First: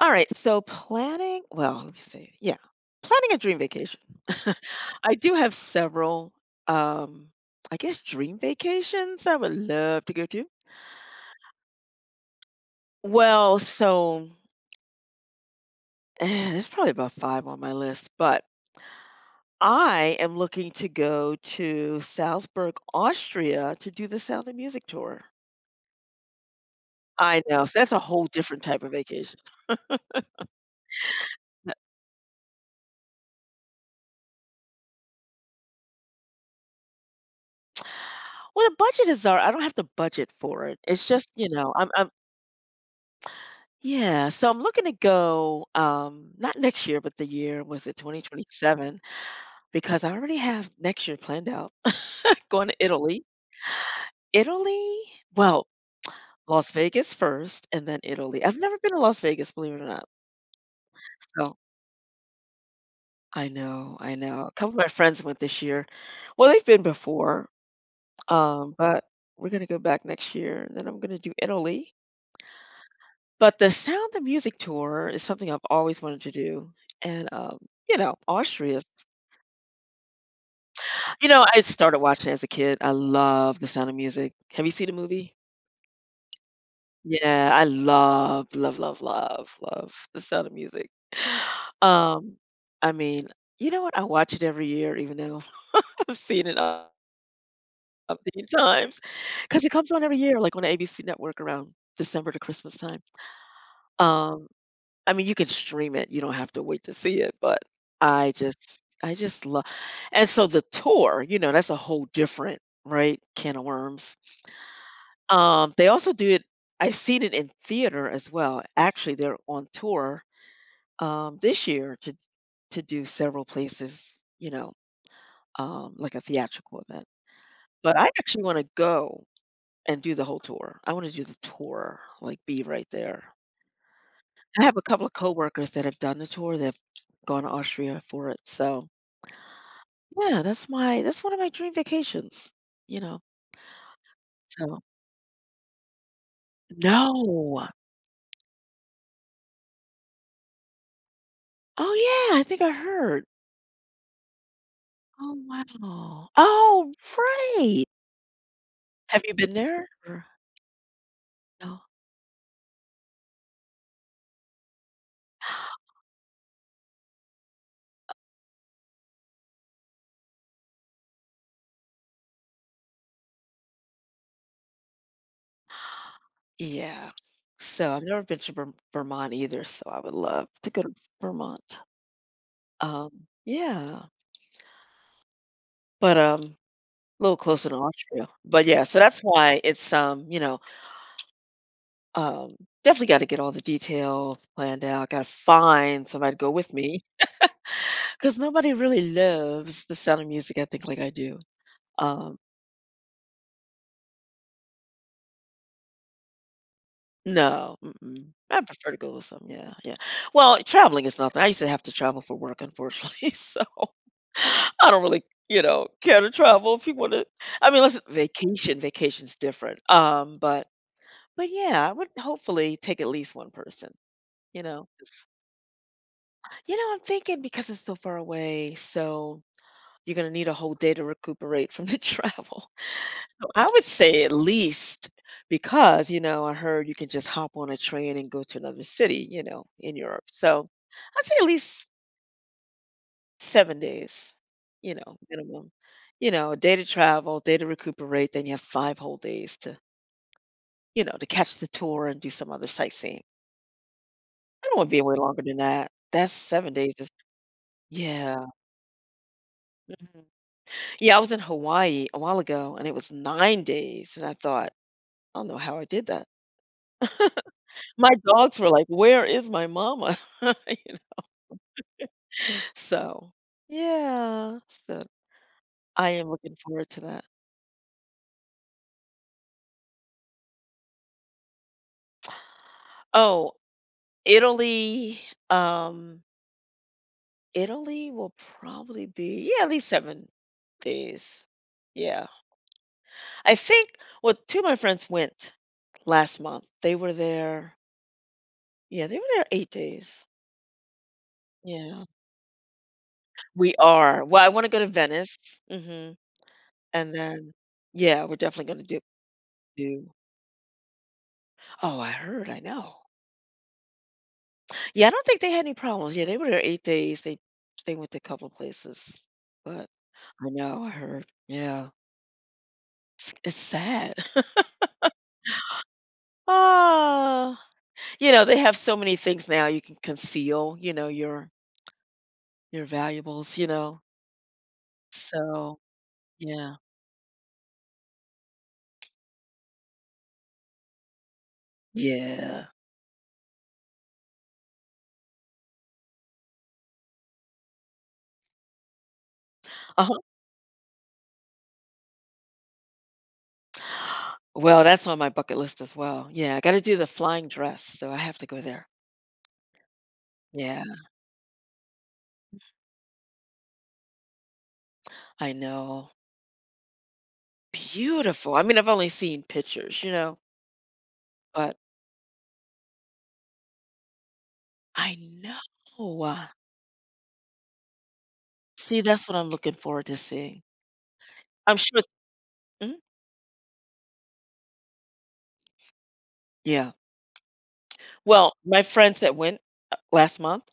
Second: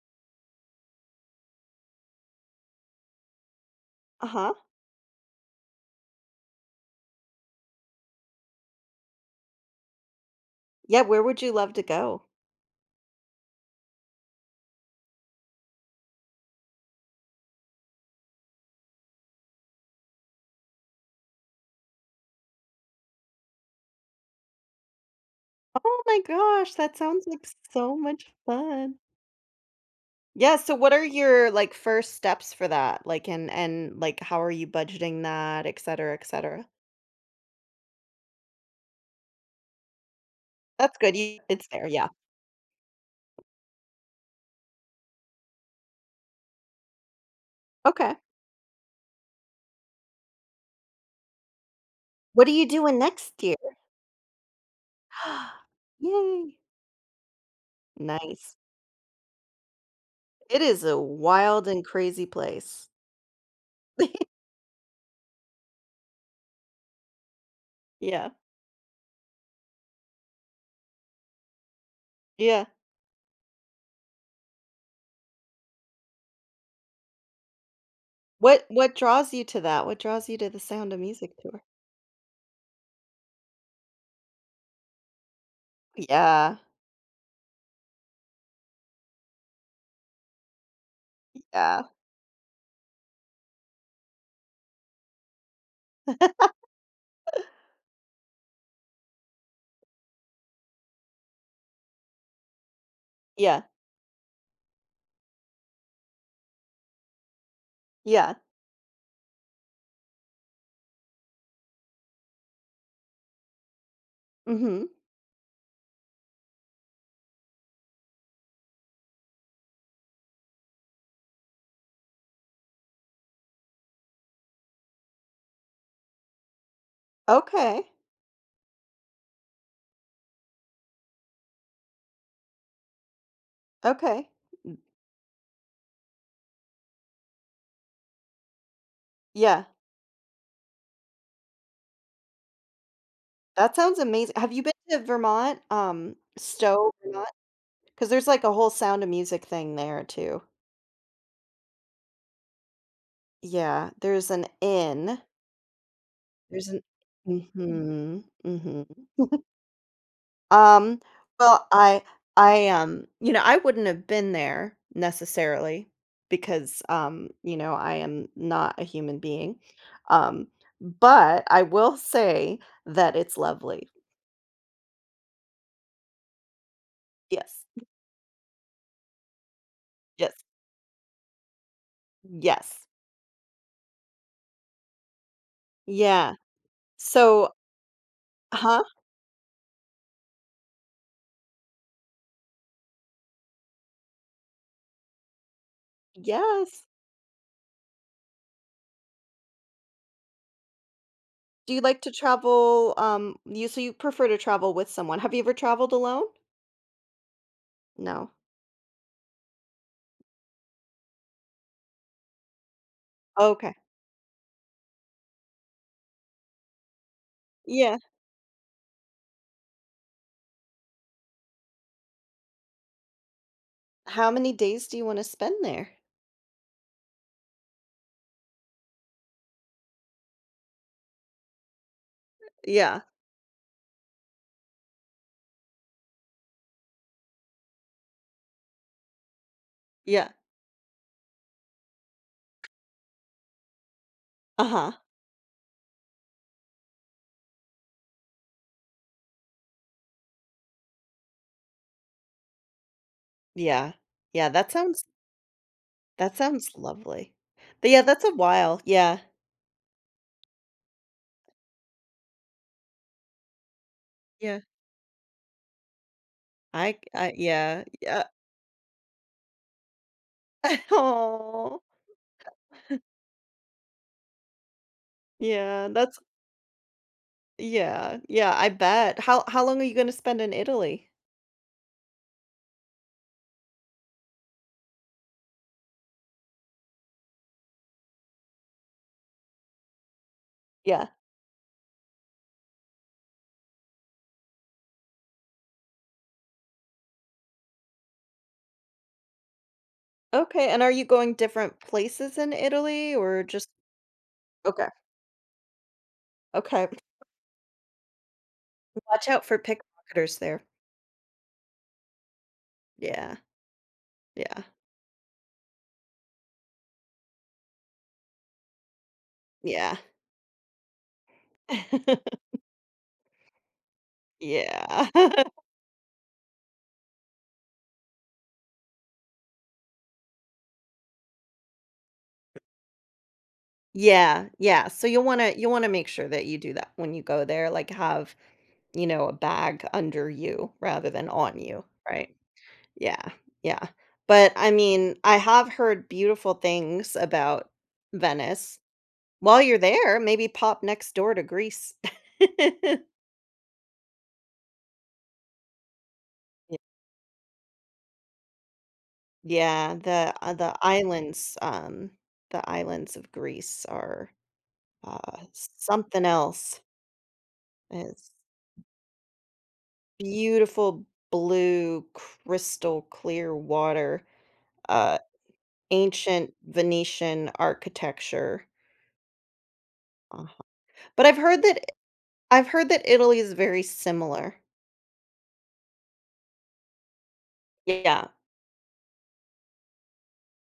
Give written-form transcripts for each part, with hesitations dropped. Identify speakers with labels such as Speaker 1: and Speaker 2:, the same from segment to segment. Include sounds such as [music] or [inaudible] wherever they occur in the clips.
Speaker 1: All right, so planning, well, let me see. Yeah, planning a dream vacation.
Speaker 2: Uh-huh.
Speaker 1: [laughs] I do have several, um, I guess, dream vacations I would love to go to.
Speaker 2: Yeah, where would you love to go?
Speaker 1: Well, so [sighs] there's probably about five on my list, but I am looking to go to Salzburg, Austria to do the Sound of Music tour.
Speaker 2: Oh my gosh, that sounds
Speaker 1: I
Speaker 2: like
Speaker 1: know. So that's
Speaker 2: so
Speaker 1: a
Speaker 2: much
Speaker 1: whole different type of
Speaker 2: fun.
Speaker 1: vacation.
Speaker 2: Yeah, so what are your first steps for that? Like and like how are you budgeting that, et cetera, et cetera?
Speaker 1: Well, the budget is all right. I don't have to budget for it.
Speaker 2: That's
Speaker 1: It's
Speaker 2: good.
Speaker 1: just,
Speaker 2: You,
Speaker 1: you
Speaker 2: it's
Speaker 1: know,
Speaker 2: there,
Speaker 1: I'm,
Speaker 2: yeah.
Speaker 1: I'm yeah, so I'm looking to go, not next year, but the year, was it
Speaker 2: Okay.
Speaker 1: 2027? Because I already have next year planned out.
Speaker 2: What
Speaker 1: [laughs]
Speaker 2: are you
Speaker 1: Going to
Speaker 2: doing
Speaker 1: Italy.
Speaker 2: next year?
Speaker 1: Italy? Well,
Speaker 2: [gasps] Yay.
Speaker 1: Las Vegas first and then Italy.
Speaker 2: Nice.
Speaker 1: I've never been to Las Vegas, believe it or not.
Speaker 2: It is a
Speaker 1: So
Speaker 2: wild and crazy place.
Speaker 1: I know, I
Speaker 2: [laughs]
Speaker 1: know. A couple of my friends went this year. Well, they've been before,
Speaker 2: Yeah.
Speaker 1: but we're gonna go back next year, and then I'm gonna do Italy.
Speaker 2: Yeah.
Speaker 1: But the Sound of Music tour is something I've always wanted to do. And you know,
Speaker 2: What
Speaker 1: Austria.
Speaker 2: what draws you to that? What draws you to the Sound of
Speaker 1: You
Speaker 2: Music
Speaker 1: know, I
Speaker 2: tour?
Speaker 1: started watching as a kid. I love The Sound of Music. Have you seen the movie?
Speaker 2: Yeah.
Speaker 1: Yeah, I love, love, love, love, love The Sound of Music. [sighs]
Speaker 2: Yeah.
Speaker 1: Um, I mean, you know what? I watch it every year, even though [laughs] I've seen it a few times, because it comes on every year, like on the ABC network around December to Christmas time.
Speaker 2: Yeah.
Speaker 1: Um, you can stream it. You don't have to wait to see it, but
Speaker 2: Yeah.
Speaker 1: I just love. And so the tour, you know, that's a whole different, right, can of worms.
Speaker 2: Mhm.
Speaker 1: They also do it. I've seen it in theater as well. Actually, they're on tour, this year to do several places, you know, like a theatrical event.
Speaker 2: Okay,
Speaker 1: But I actually wanna go and do the whole tour. I wanna do the tour, like, be right there.
Speaker 2: okay.
Speaker 1: I have a couple of coworkers that have done the tour, they've gone to Austria for it, so
Speaker 2: Yeah,
Speaker 1: yeah, that's one of my dream vacations, you know,
Speaker 2: that sounds amazing. Have you been
Speaker 1: so
Speaker 2: to Vermont? Stowe, Vermont?
Speaker 1: no.
Speaker 2: Because there's, like, a whole Sound of Music thing there too.
Speaker 1: Oh, yeah, I think I heard.
Speaker 2: Yeah, there's an inn.
Speaker 1: Oh, wow.
Speaker 2: There's an
Speaker 1: Oh, right.
Speaker 2: Mhm, mhm.
Speaker 1: Have you been there? Or
Speaker 2: Um, well,
Speaker 1: no?
Speaker 2: I I, um you know, I wouldn't have been there necessarily because, you know, I am not a human being. Um, but I will say that it's lovely.
Speaker 1: Yeah.
Speaker 2: Yes,
Speaker 1: So I've never been to Vermont either, so I would
Speaker 2: yes,
Speaker 1: love to go to Vermont.
Speaker 2: yes.
Speaker 1: Um, yeah, but,
Speaker 2: Yeah.
Speaker 1: um, a little
Speaker 2: So
Speaker 1: closer to Austria. But,
Speaker 2: Huh?
Speaker 1: yeah, so that's why it's, um, definitely gotta get all the details planned out, gotta find somebody to go with
Speaker 2: Yes.
Speaker 1: me. Cause nobody really loves the Sound of Music, I think, like I do.
Speaker 2: Do you like to
Speaker 1: Um
Speaker 2: travel, you so you prefer to travel with someone. Have you ever traveled alone?
Speaker 1: No,
Speaker 2: No.
Speaker 1: mm-mm. I prefer to go with some, yeah, yeah. Well, traveling is nothing. I used to have to travel for work, unfortunately, [laughs] so
Speaker 2: Okay.
Speaker 1: I don't really, you know, care to travel if you want to. I mean,
Speaker 2: Yeah.
Speaker 1: listen, vacation's different. But yeah, I would hopefully take at least one person,
Speaker 2: How many
Speaker 1: you know.
Speaker 2: days do you wanna
Speaker 1: 'cause
Speaker 2: spend there?
Speaker 1: you know, I'm thinking because it's so far away, so you're gonna need a whole day to recuperate from the [laughs] travel.
Speaker 2: Yeah,
Speaker 1: So I would say at least because, you know, I heard you can just hop on a train and go to another city, you know, in Europe.
Speaker 2: yeah.
Speaker 1: So I'd say at least 7 days,
Speaker 2: Uh-huh.
Speaker 1: you know, minimum. You know, a day to travel, day to recuperate, then you have five whole days to, you know, to catch the tour and do some other sightseeing.
Speaker 2: Yeah. Yeah,
Speaker 1: I
Speaker 2: that
Speaker 1: don't want to be
Speaker 2: sounds
Speaker 1: away longer than that. That's
Speaker 2: that
Speaker 1: seven
Speaker 2: sounds
Speaker 1: days.
Speaker 2: lovely. But, yeah, that's a
Speaker 1: Yeah.
Speaker 2: while. Yeah.
Speaker 1: Mhm. Yeah, I was in Hawaii a while ago and it was 9 days. And I
Speaker 2: Yeah.
Speaker 1: thought, I don't know how I did that.
Speaker 2: I, yeah,
Speaker 1: My
Speaker 2: yeah.
Speaker 1: dogs were like, "Where is my mama?" [laughs] You
Speaker 2: [laughs]
Speaker 1: know?
Speaker 2: Oh.
Speaker 1: So, yeah, so
Speaker 2: Yeah,
Speaker 1: I
Speaker 2: that's
Speaker 1: am looking forward to that.
Speaker 2: yeah, yeah, I bet. How long are you gonna spend in Italy?
Speaker 1: Oh, Italy, um, Italy will probably be, yeah, at least 7
Speaker 2: Yeah.
Speaker 1: days. Yeah. I think well, 2 of my friends went last month. They were there yeah, they were there 8 days.
Speaker 2: Okay, and are you going different
Speaker 1: Yeah.
Speaker 2: places in Italy or just
Speaker 1: We are. Well, I wanna go to
Speaker 2: Okay,
Speaker 1: Venice. Mhm,
Speaker 2: okay.
Speaker 1: and then yeah, we're definitely gonna do
Speaker 2: [laughs] Watch out for
Speaker 1: do
Speaker 2: pickpocketers there.
Speaker 1: Oh, I heard, I know.
Speaker 2: Yeah, yeah,
Speaker 1: Yeah, I don't think they had any problems. Yeah, they were there 8 days. They went to a couple places. But
Speaker 2: yeah.
Speaker 1: I know, I heard. Yeah.
Speaker 2: [laughs]
Speaker 1: It's sad. [laughs]
Speaker 2: Yeah. [laughs]
Speaker 1: Ah. You know, they have so many things now you can conceal, you know, your valuables, you know.
Speaker 2: Yeah, yeah, so you'll
Speaker 1: So,
Speaker 2: wanna make sure that you do
Speaker 1: yeah.
Speaker 2: that when you go there, like, have, you know, a bag under you rather than on you, right?
Speaker 1: Yeah.
Speaker 2: Yeah, yeah. But, I mean, I have heard beautiful things about Venice. While you're
Speaker 1: Uh-huh.
Speaker 2: there, maybe pop next door to Greece. [laughs]
Speaker 1: Well, that's on my bucket list as well. Yeah, I
Speaker 2: Yeah.
Speaker 1: gotta do the flying dress, so I have to go there.
Speaker 2: Yeah,
Speaker 1: Yeah,
Speaker 2: the islands of Greece are, uh,
Speaker 1: I know.
Speaker 2: something else. It's
Speaker 1: Beautiful. I mean, I've only seen pictures, you know,
Speaker 2: beautiful
Speaker 1: but
Speaker 2: blue, crystal clear water,
Speaker 1: I
Speaker 2: uh,
Speaker 1: know.
Speaker 2: ancient Venetian architecture.
Speaker 1: See, that's what I'm looking forward to
Speaker 2: uh
Speaker 1: seeing.
Speaker 2: But
Speaker 1: I'm sure.
Speaker 2: I've heard
Speaker 1: Mhm.
Speaker 2: that Italy is very similar.
Speaker 1: Yeah.
Speaker 2: Yeah.
Speaker 1: Well, my friends that went, last month,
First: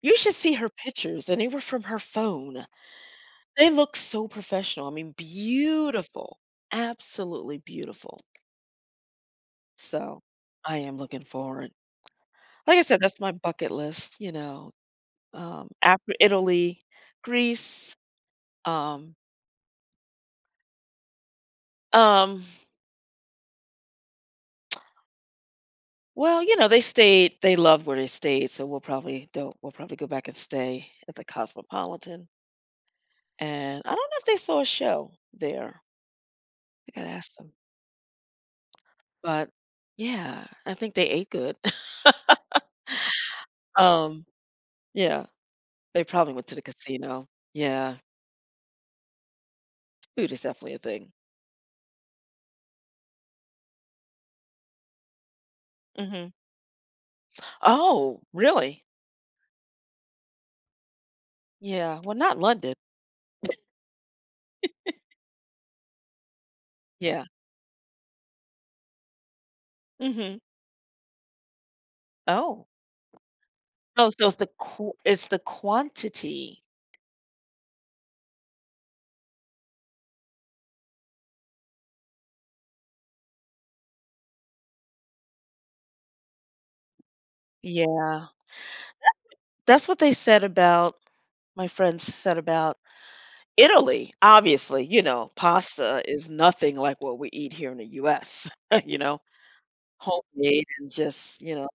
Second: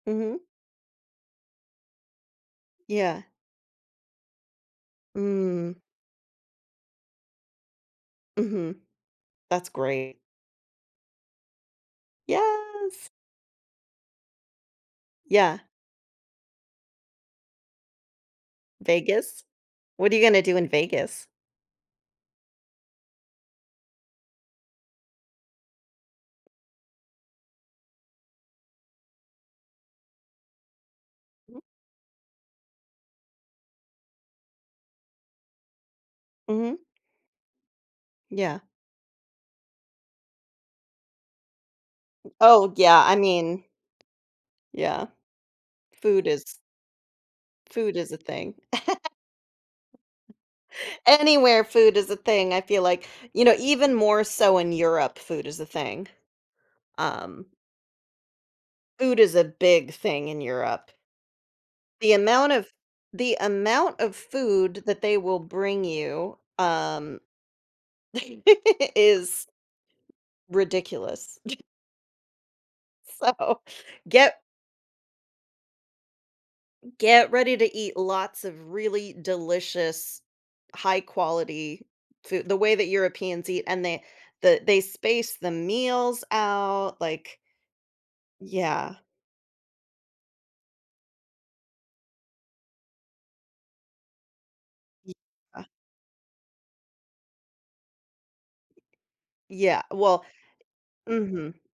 Speaker 1: you should
Speaker 2: Mhm.
Speaker 1: see her pictures, and they were from her phone.
Speaker 2: Yeah.
Speaker 1: They look so professional. I mean,
Speaker 2: Mm.
Speaker 1: beautiful, absolutely beautiful.
Speaker 2: Mhm. That's great.
Speaker 1: So, I am looking forward. Like I said,
Speaker 2: Yes.
Speaker 1: that's my bucket list, you know,
Speaker 2: Yeah.
Speaker 1: after Italy, Greece, um,
Speaker 2: Vegas? What are you gonna do in Vegas?
Speaker 1: um well, you know, they loved where they stayed, so we'll probably don't. We'll probably go back and stay at the Cosmopolitan, and I don't know if they saw a show there.
Speaker 2: Mhm.
Speaker 1: I gotta ask them,
Speaker 2: Yeah.
Speaker 1: but yeah, I think they ate good. [laughs]
Speaker 2: Oh, yeah, I mean,
Speaker 1: Um,
Speaker 2: yeah,
Speaker 1: yeah, they
Speaker 2: food
Speaker 1: probably
Speaker 2: is
Speaker 1: went to the casino. Yeah,
Speaker 2: food is a thing.
Speaker 1: food is definitely a
Speaker 2: [laughs]
Speaker 1: thing.
Speaker 2: Anywhere food is a thing, I feel like, you know, even more so in Europe, food is a thing.
Speaker 1: Mhm.
Speaker 2: Um,
Speaker 1: Oh, really?
Speaker 2: Food is a big thing in Europe.
Speaker 1: Yeah,
Speaker 2: The
Speaker 1: well, not
Speaker 2: amount of
Speaker 1: London.
Speaker 2: the amount of food that they will bring you,
Speaker 1: Yeah.
Speaker 2: [laughs] is
Speaker 1: Mhm.
Speaker 2: ridiculous. [laughs]
Speaker 1: Oh.
Speaker 2: So,
Speaker 1: Oh, so it's
Speaker 2: get
Speaker 1: the qu it's the quantity.
Speaker 2: get ready to eat lots of really delicious, high quality food, the way that Europeans eat, and they space the meals out, like
Speaker 1: Yeah,
Speaker 2: yeah.
Speaker 1: that's what they said about. My friends said about Italy, obviously, you know,
Speaker 2: Yeah.
Speaker 1: pasta is nothing like what we eat here in the US, [laughs] you know,
Speaker 2: Yeah, well
Speaker 1: homemade and just,
Speaker 2: mhm.
Speaker 1: you know,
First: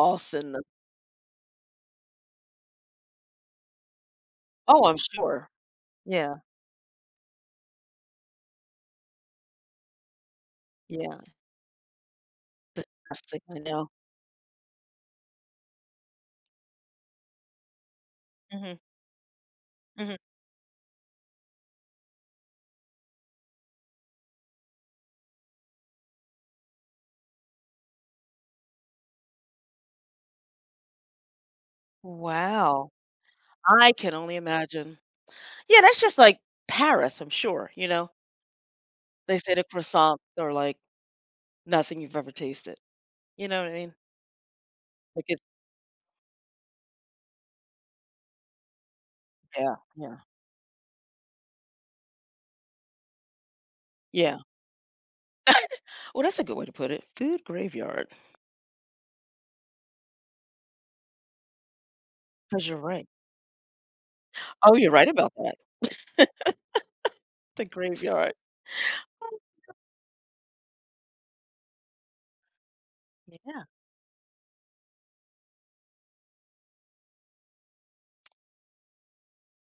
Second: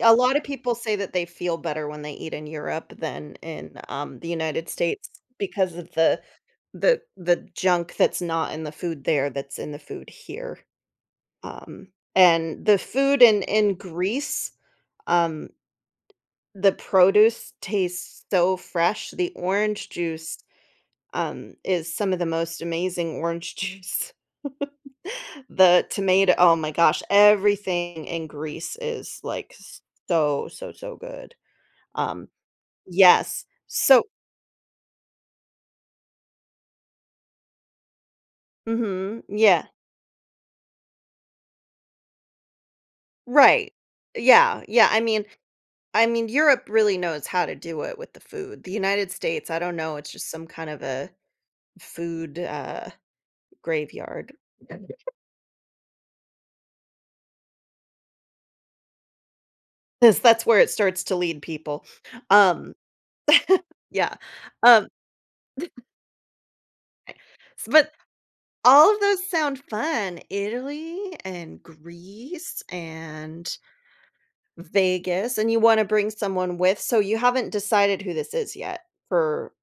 Speaker 2: A lot of
Speaker 1: and the.
Speaker 2: people say that they feel better when they eat in Europe than in, the United
Speaker 1: Oh, I'm
Speaker 2: States
Speaker 1: sure.
Speaker 2: because of the
Speaker 1: Yeah,
Speaker 2: the the junk that's not in the food there that's in the food here.
Speaker 1: yeah,
Speaker 2: Um, and the food
Speaker 1: disgusting, I
Speaker 2: in
Speaker 1: know.
Speaker 2: Greece, um The produce tastes so
Speaker 1: Mhm,
Speaker 2: fresh, the orange
Speaker 1: mhm.
Speaker 2: juice, is some of the most amazing orange juice. [laughs] The tomato oh my gosh, everything in Greece is, like, so, so, so good. Um,
Speaker 1: Wow,
Speaker 2: yes.
Speaker 1: I
Speaker 2: So
Speaker 1: can only imagine. Yeah, that's just like Paris, I'm sure, you know?
Speaker 2: Mhm,
Speaker 1: They say the
Speaker 2: yeah,
Speaker 1: croissants are like nothing you've ever tasted, you know what
Speaker 2: right.
Speaker 1: I mean?
Speaker 2: Yeah, yeah.
Speaker 1: Like it's
Speaker 2: I mean, Europe really knows how to do it with the food. The United States, I don't
Speaker 1: yeah,
Speaker 2: know, it's
Speaker 1: yeah,
Speaker 2: just some kind of a food, graveyard.
Speaker 1: yeah. Well, that's a good way to put it, food graveyard.
Speaker 2: 'Cause that's where it starts to lead people.
Speaker 1: Because 'cause
Speaker 2: Um,
Speaker 1: you're right.
Speaker 2: yeah.
Speaker 1: Oh,
Speaker 2: Um,
Speaker 1: you're right about that. [laughs] The
Speaker 2: s but
Speaker 1: graveyard.
Speaker 2: all of those sound fun, Italy and Greece and
Speaker 1: Yeah.
Speaker 2: Vegas, and you wanna bring someone with so you haven't decided who this is yet for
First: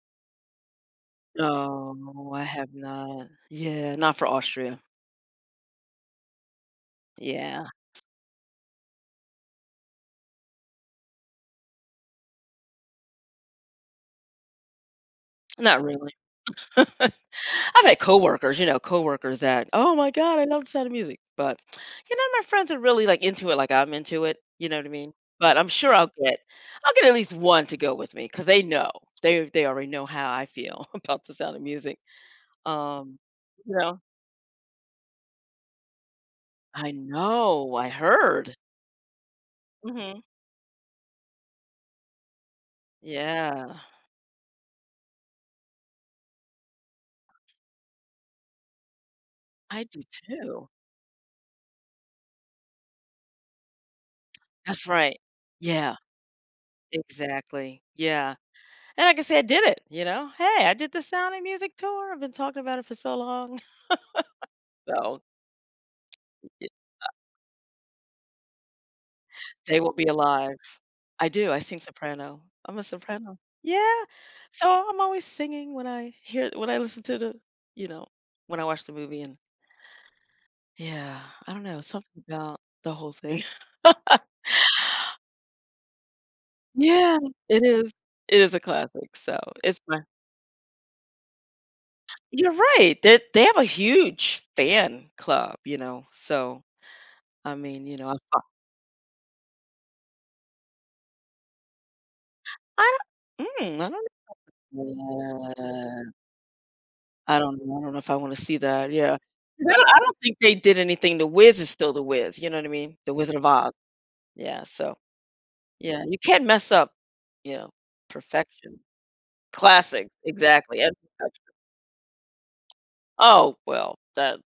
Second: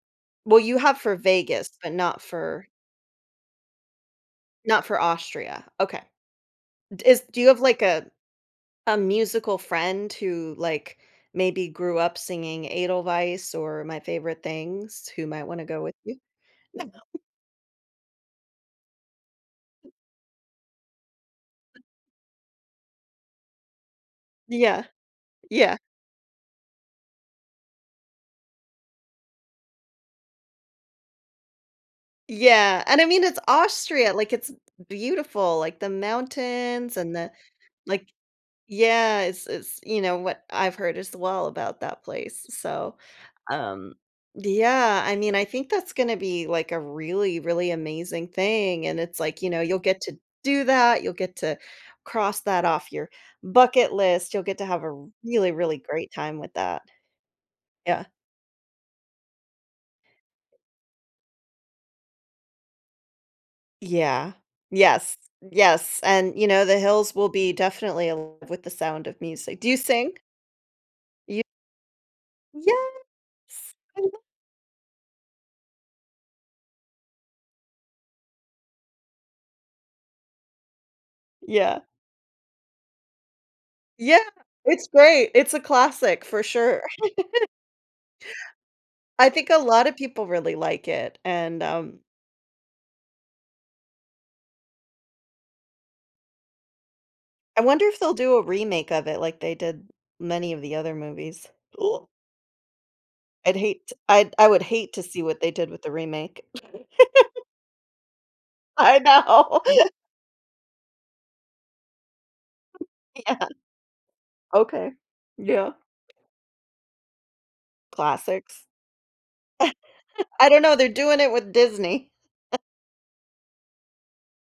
Speaker 2: well, you have for Vegas, but not
Speaker 1: No, I
Speaker 2: for
Speaker 1: have not. Yeah, not for Austria.
Speaker 2: not for Austria. Okay. D is Do you have,
Speaker 1: Yeah,
Speaker 2: like, a musical friend who, like, maybe grew up singing Edelweiss or My Favorite Things who might wanna go
Speaker 1: not
Speaker 2: with
Speaker 1: really.
Speaker 2: you?
Speaker 1: [laughs]
Speaker 2: No,
Speaker 1: I've had coworkers, you know, coworkers that, "Oh my god, I love the sound of music," but, you know, my friends are really, like, into it like I'm into it, you know
Speaker 2: yeah.
Speaker 1: what I mean? But
Speaker 2: Yeah.
Speaker 1: I'll get at least one to go with me because they know. They already know how I feel [laughs] about the sound of music.
Speaker 2: Yeah, and I
Speaker 1: Um,
Speaker 2: mean, it's
Speaker 1: you know
Speaker 2: Austria, like, it's beautiful, like, the
Speaker 1: I
Speaker 2: mountains and the
Speaker 1: know, I
Speaker 2: like
Speaker 1: heard.
Speaker 2: yeah, it's, you know,
Speaker 1: Mhm.
Speaker 2: what I've heard as well about that place, so,
Speaker 1: Yeah.
Speaker 2: um yeah, I mean, I think that's gonna be, like, a really, really amazing thing, and it's like, you know, you'll
Speaker 1: I
Speaker 2: get
Speaker 1: do
Speaker 2: to do
Speaker 1: too.
Speaker 2: that, you'll get to cross that off your bucket list, you'll get to have
Speaker 1: That's
Speaker 2: a
Speaker 1: right.
Speaker 2: really, really
Speaker 1: Yeah,
Speaker 2: great time with that.
Speaker 1: exactly.
Speaker 2: Yeah.
Speaker 1: Yeah, and like I can say I did it, you know? "Hey, I did the Sound and Music tour. I've been talking about it for so long." [laughs]
Speaker 2: Yeah. Yes.
Speaker 1: So,
Speaker 2: Yes, and, you know,
Speaker 1: y
Speaker 2: the hills will be definitely alive with the sound of music. Do you
Speaker 1: they will be
Speaker 2: sing?
Speaker 1: alive. I
Speaker 2: You
Speaker 1: do, I sing soprano. I'm a
Speaker 2: Yes.
Speaker 1: soprano.
Speaker 2: I
Speaker 1: Yeah,
Speaker 2: love
Speaker 1: so I'm always singing when I hear when I listen to the you know, when I watch the movie and yeah, I don't know,
Speaker 2: Yeah.
Speaker 1: something about the whole thing.
Speaker 2: Yeah.
Speaker 1: [laughs]
Speaker 2: It's great. It's a classic for sure.
Speaker 1: Yeah, it is. It is a classic,
Speaker 2: I
Speaker 1: so
Speaker 2: think a
Speaker 1: it's
Speaker 2: lot of
Speaker 1: my
Speaker 2: people really like it, and,
Speaker 1: you're right. They have a huge fan club, you know, so, I
Speaker 2: I wonder
Speaker 1: mean, you
Speaker 2: if
Speaker 1: know,
Speaker 2: they'll
Speaker 1: I
Speaker 2: do a
Speaker 1: thought.
Speaker 2: remake of it like they did many of the other movies. Ooh,
Speaker 1: I don't
Speaker 2: I'd
Speaker 1: mm, I
Speaker 2: hate
Speaker 1: don't
Speaker 2: I would hate to see what they
Speaker 1: know.
Speaker 2: did with the
Speaker 1: Yeah.
Speaker 2: remake. [laughs]
Speaker 1: I don't know if I wanna see that,
Speaker 2: I
Speaker 1: yeah.
Speaker 2: know.
Speaker 1: 'Cause
Speaker 2: [laughs]
Speaker 1: I don't think they did anything. The Wiz is still The Wiz, you know what I mean? The Wizard
Speaker 2: Yeah.
Speaker 1: of Oz. Yeah,
Speaker 2: Okay.
Speaker 1: so
Speaker 2: Yeah.
Speaker 1: yeah, you can't mess up, you know,
Speaker 2: Classics.
Speaker 1: perfection. Classic,
Speaker 2: I don't know,
Speaker 1: exactly,
Speaker 2: they're
Speaker 1: and [laughs]
Speaker 2: doing it
Speaker 1: perfection.
Speaker 2: with Disney.
Speaker 1: Oh, well, that's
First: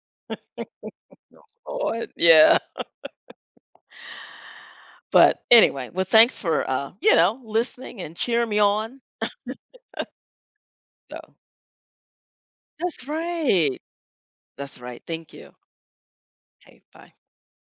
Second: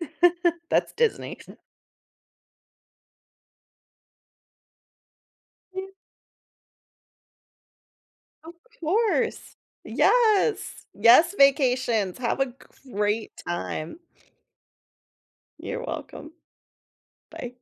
Speaker 2: [laughs] That's Disney.
Speaker 1: on, yeah. But
Speaker 2: Yeah,
Speaker 1: anyway, well, thanks for, you know, listening and cheering
Speaker 2: of
Speaker 1: me on,
Speaker 2: course. Yes. Yes,
Speaker 1: so
Speaker 2: vacations. Have a
Speaker 1: that's
Speaker 2: great
Speaker 1: right.
Speaker 2: time.
Speaker 1: That's right. Thank you.
Speaker 2: You're welcome.
Speaker 1: Okay, bye.
Speaker 2: Bye.